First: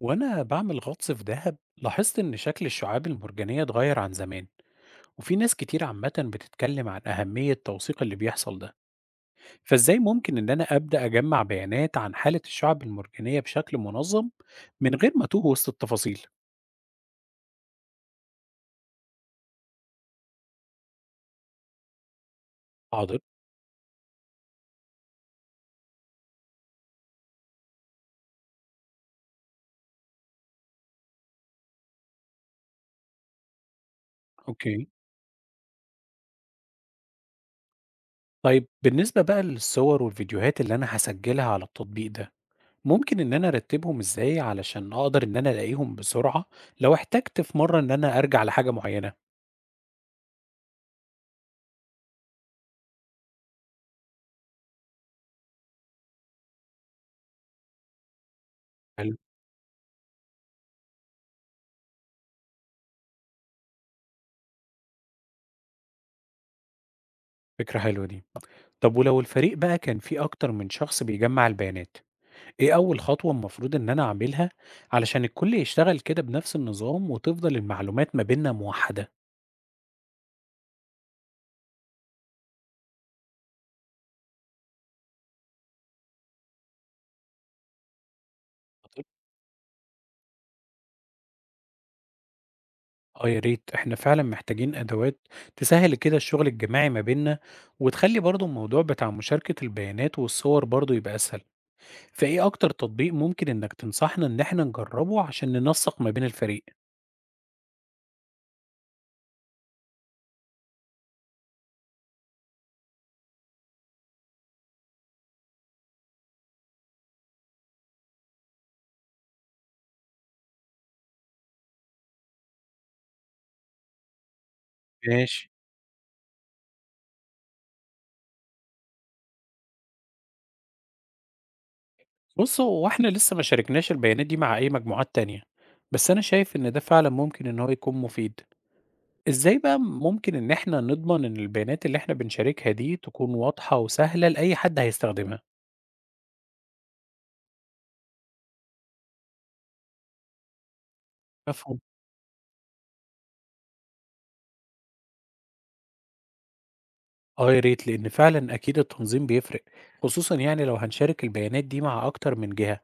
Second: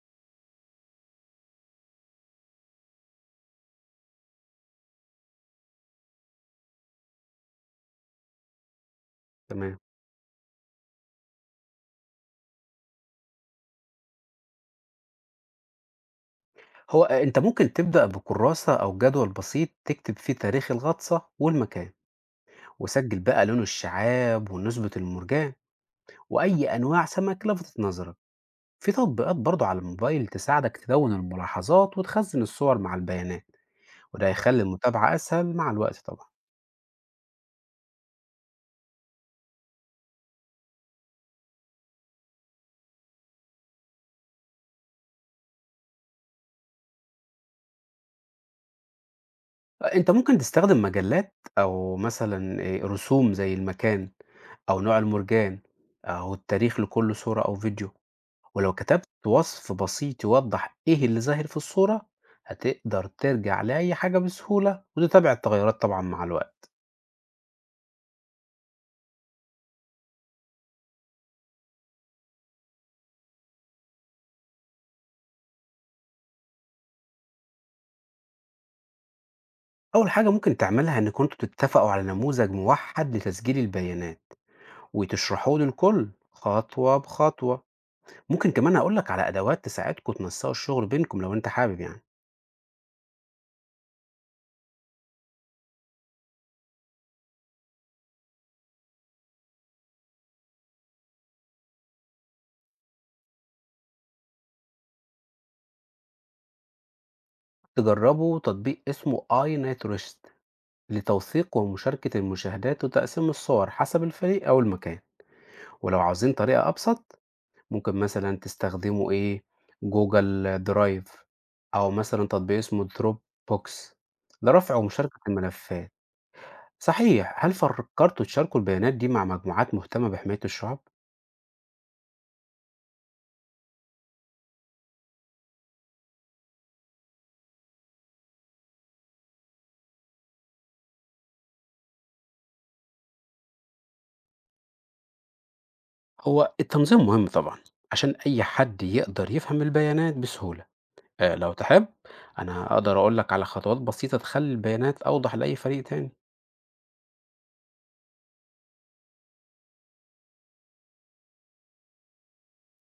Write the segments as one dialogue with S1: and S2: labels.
S1: وأنا بعمل غطس في دهب لاحظت إن شكل الشعاب المرجانية اتغير عن زمان، وفي ناس كتير عامة بتتكلم عن أهمية توثيق اللي بيحصل ده.
S2: تمام.
S1: فإزاي ممكن إن أنا أبدأ أجمع بيانات عن حالة الشعاب المرجانية بشكل منظم من غير ما أتوه وسط التفاصيل؟
S2: هو أنت ممكن تبدأ بكراسة أو جدول بسيط تكتب فيه تاريخ الغطسة والمكان،
S1: حاضر.
S2: وسجل بقى لون الشعاب ونسبة المرجان وأي أنواع سمك لفتت نظرك. في تطبيقات برضه على الموبايل تساعدك تدون الملاحظات وتخزن الصور مع البيانات، وده هيخلي
S1: أوكي.
S2: المتابعة أسهل مع الوقت طبعا.
S1: طيب بالنسبة بقى للصور والفيديوهات اللي أنا هسجلها على التطبيق ده، ممكن إن أنا أرتبهم إزاي علشان أقدر إن أنا ألاقيهم بسرعة لو احتجت في مرة إن أنا أرجع لحاجة معينة؟
S2: أنت ممكن تستخدم مجلات أو مثلا إيه، رسوم زي المكان أو نوع المرجان أو التاريخ لكل صورة أو فيديو، ولو كتبت
S1: حلو.
S2: وصف بسيط يوضح إيه اللي ظاهر في الصورة هتقدر ترجع لأي حاجة بسهولة وتتابع التغيرات طبعا مع الوقت.
S1: فكرة حلوة دي. طب ولو الفريق بقى كان فيه أكتر من شخص بيجمع البيانات، إيه أول خطوة المفروض إن أنا أعملها علشان الكل يشتغل كده بنفس النظام وتفضل المعلومات ما بيننا موحدة؟
S2: أول حاجة ممكن تعملها إنكم انتوا تتفقوا على نموذج موحد لتسجيل البيانات وتشرحوه للكل خطوة بخطوة. ممكن كمان هقولك على أدوات تساعدكم تنسقوا الشغل بينكم لو أنت حابب يعني.
S1: آه يا ريت، إحنا فعلا محتاجين أدوات تسهل كده الشغل الجماعي ما بيننا، وتخلي برضو الموضوع بتاع مشاركة البيانات والصور برضو يبقى أسهل. فإيه أكتر تطبيق ممكن إنك تنصحنا إن إحنا نجربه عشان ننسق ما بين الفريق؟
S2: تجربوا تطبيق اسمه آي نايت ريست لتوثيق ومشاركة المشاهدات وتقسيم الصور حسب الفريق أو المكان، ولو عاوزين طريقة أبسط ممكن مثلًا تستخدموا Google Drive أو مثلًا تطبيق اسمه Dropbox لرفع ومشاركة
S1: ماشي.
S2: الملفات. صحيح، هل فكرتوا تشاركوا البيانات دي مع مجموعات مهتمة بحماية الشعاب؟
S1: بُص، هو إحنا لسه ما شاركناش البيانات دي مع أي مجموعات تانية، بس أنا شايف إن ده فعلًا ممكن إن هو يكون مفيد. إزاي بقى ممكن إن إحنا نضمن إن البيانات اللي إحنا بنشاركها دي تكون واضحة وسهلة لأي حد هيستخدمها؟
S2: هو التنظيم مهم طبعًا، عشان أي حد يقدر يفهم البيانات بسهولة. لو
S1: مفهوم.
S2: تحب أنا أقدر أقول لك على خطوات بسيطة تخلّي البيانات أوضح لأي فريق تاني.
S1: آه يا ريت، لإن فعلًا أكيد التنظيم بيفرق، خصوصًا لو هنشارك البيانات دي مع أكتر من جهة.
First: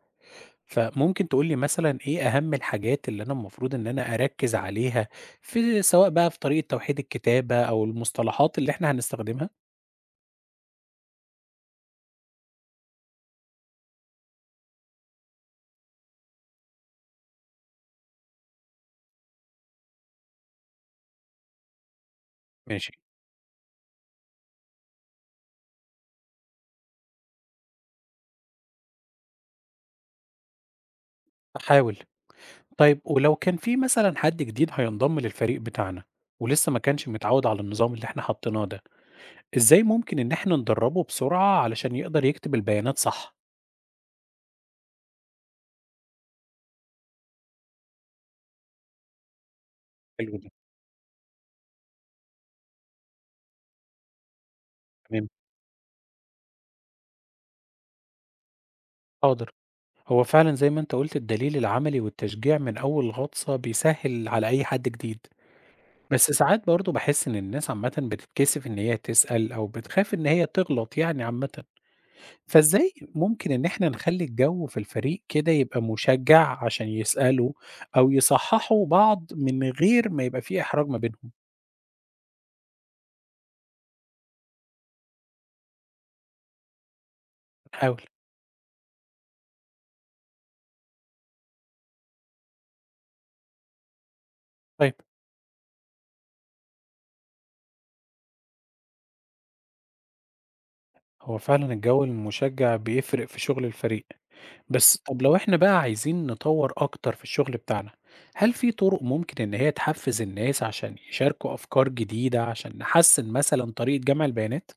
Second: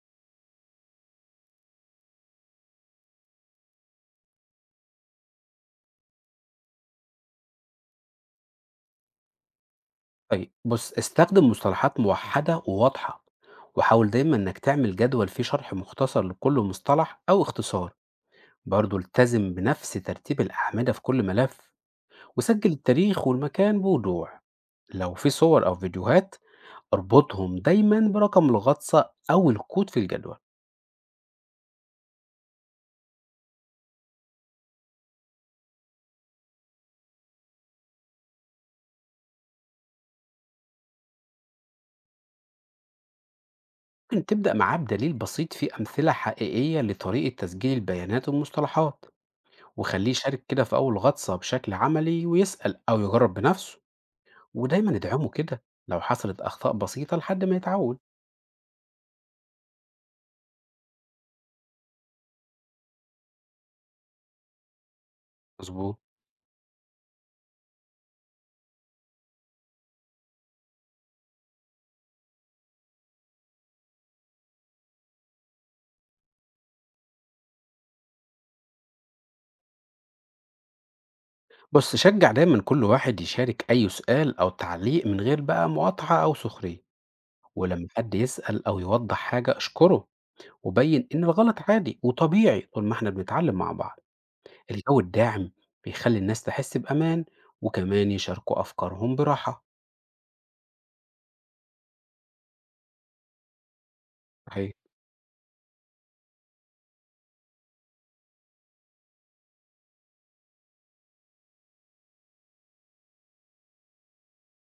S1: فممكن تقول لي مثلًا إيه أهم الحاجات اللي أنا المفروض إن أنا أركّز عليها، في سواء بقى في طريقة توحيد الكتابة أو المصطلحات اللي إحنا هنستخدمها؟
S2: طيب بص، استخدم مصطلحات موحدة وواضحة، وحاول دايما انك تعمل جدول فيه شرح مختصر لكل مصطلح او اختصار. برضو التزم بنفس ترتيب الأعمدة في كل ملف، وسجل
S1: ماشي.
S2: التاريخ والمكان بوضوح. لو في صور أو فيديوهات اربطهم دايما برقم الغطسة أو الكود في الجدول.
S1: هاحاول. طيب ولو كان في مثلا حد جديد هينضم للفريق بتاعنا، ولسه ما كانش متعود على النظام اللي احنا حطيناه ده، ازاي ممكن ان احنا ندربه بسرعة علشان يقدر يكتب البيانات صح؟
S2: ممكن تبدأ معاه بدليل بسيط فيه أمثلة حقيقية لطريقة تسجيل البيانات والمصطلحات، وخليه
S1: حلو
S2: يشارك
S1: ده.
S2: كده في أول غطسة بشكل عملي ويسأل أو يجرب بنفسه. ودايمًا
S1: تمام.
S2: ادعمه كده لو حصلت أخطاء بسيطة لحد ما يتعود.
S1: حاضر. هو فعلا زي ما انت قلت، الدليل العملي والتشجيع من اول غطسة بيسهل على اي حد جديد.
S2: مضبوط.
S1: بس ساعات برضه بحس ان الناس عامة بتتكسف ان هي تسأل او بتخاف ان هي تغلط، عامة، فإزاي ممكن إن إحنا نخلّي الجو في الفريق كده يبقى مُشجّع عشان يسألوا أو يصحّحوا بعض من غير ما يبقى في إحراج ما بينهم؟
S2: بُص، شجّع دايمًا كل واحد يشارك أي سؤال أو تعليق من غير بقى مقاطعة أو سخرية، ولما
S1: نحاول.
S2: حد يسأل أو يوضّح حاجة اشكره، وبيّن إن الغلط عادي وطبيعي طول ما إحنا بنتعلم مع بعض.
S1: طيب،
S2: الجو الداعم بيخلّي الناس تحس بأمان، وكمان يشاركوا أفكارهم براحة.
S1: هو فعلًا الجو المُشجّع بيفرق في شغل الفريق.
S2: صحيح.
S1: بس طب لو إحنا بقى عايزين نطوّر أكتر في الشغل بتاعنا، هل في طُرق ممكن إن هي تحفّز الناس عشان يشاركوا أفكار جديدة عشان نحسّن مثلًا طريقة جمع البيانات؟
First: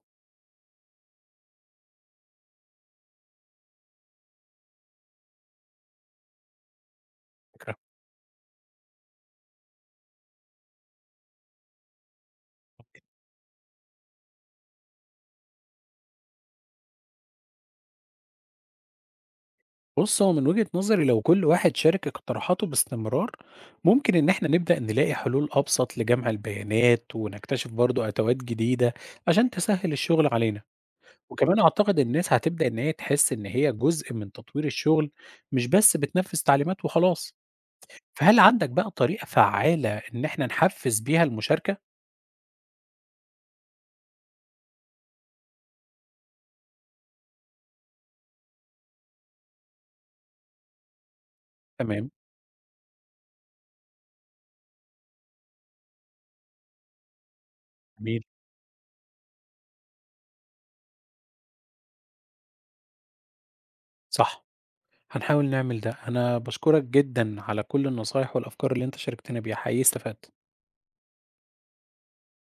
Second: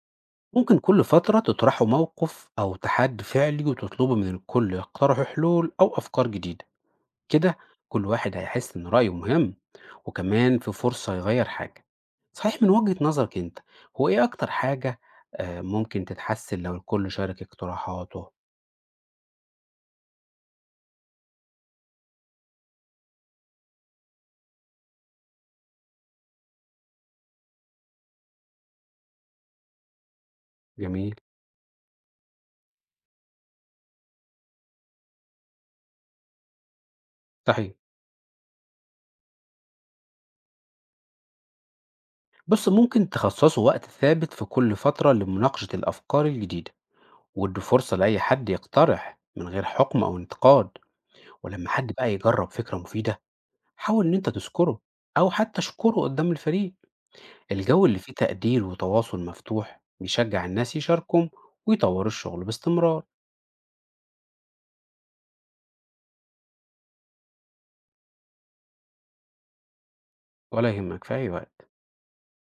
S2: ممكن كل فترة تطرحوا موقف أو تحدي فعلي وتطلبوا من الكل يقترحوا حلول أو أفكار جديدة. كده
S1: فكرة.
S2: كل واحد هيحس إن رأيه مهم، وكمان في فرصة يغير حاجة. صحيح، من وجهة نظرك أنت هو إيه أكتر حاجة آه، ممكن تتحسن لو الكل شارك اقتراحاته؟
S1: بُص، هو من وجهة نظري لو كل واحد شارك اقتراحاته باستمرار، ممكن إن إحنا نبدأ نلاقي حلول أبسط لجمع البيانات، ونكتشف برضه أدوات جديدة عشان تسهّل الشغل علينا.
S2: جميل.
S1: وكمان أعتقد الناس هتبدأ إن هي تحس إن هي جزء من تطوير الشغل، مش بس بتنفذ تعليمات وخلاص.
S2: صحيح.
S1: فهل عندك بقى طريقة فعّالة إن إحنا نحفّز بيها المشاركة؟
S2: بص، ممكن تخصصوا وقت ثابت في كل فترة لمناقشة الأفكار الجديدة، وادوا فرصة لأي حد يقترح من غير حكم أو انتقاد. ولما حد
S1: تمام.
S2: بقى يجرب فكرة مفيدة حاول إن أنت تذكره أو حتى اشكره قدام الفريق. الجو اللي فيه
S1: جميل.
S2: تقدير وتواصل مفتوح بيشجع الناس يشاركوا ويطوروا الشغل باستمرار.
S1: صح. هنحاول نعمل ده. أنا باشكرك جدًا على كل النصايح والأفكار اللي أنت شاركتنا بيها، حقيقي استفدت.
S2: ولا يهمك، في أي وقت.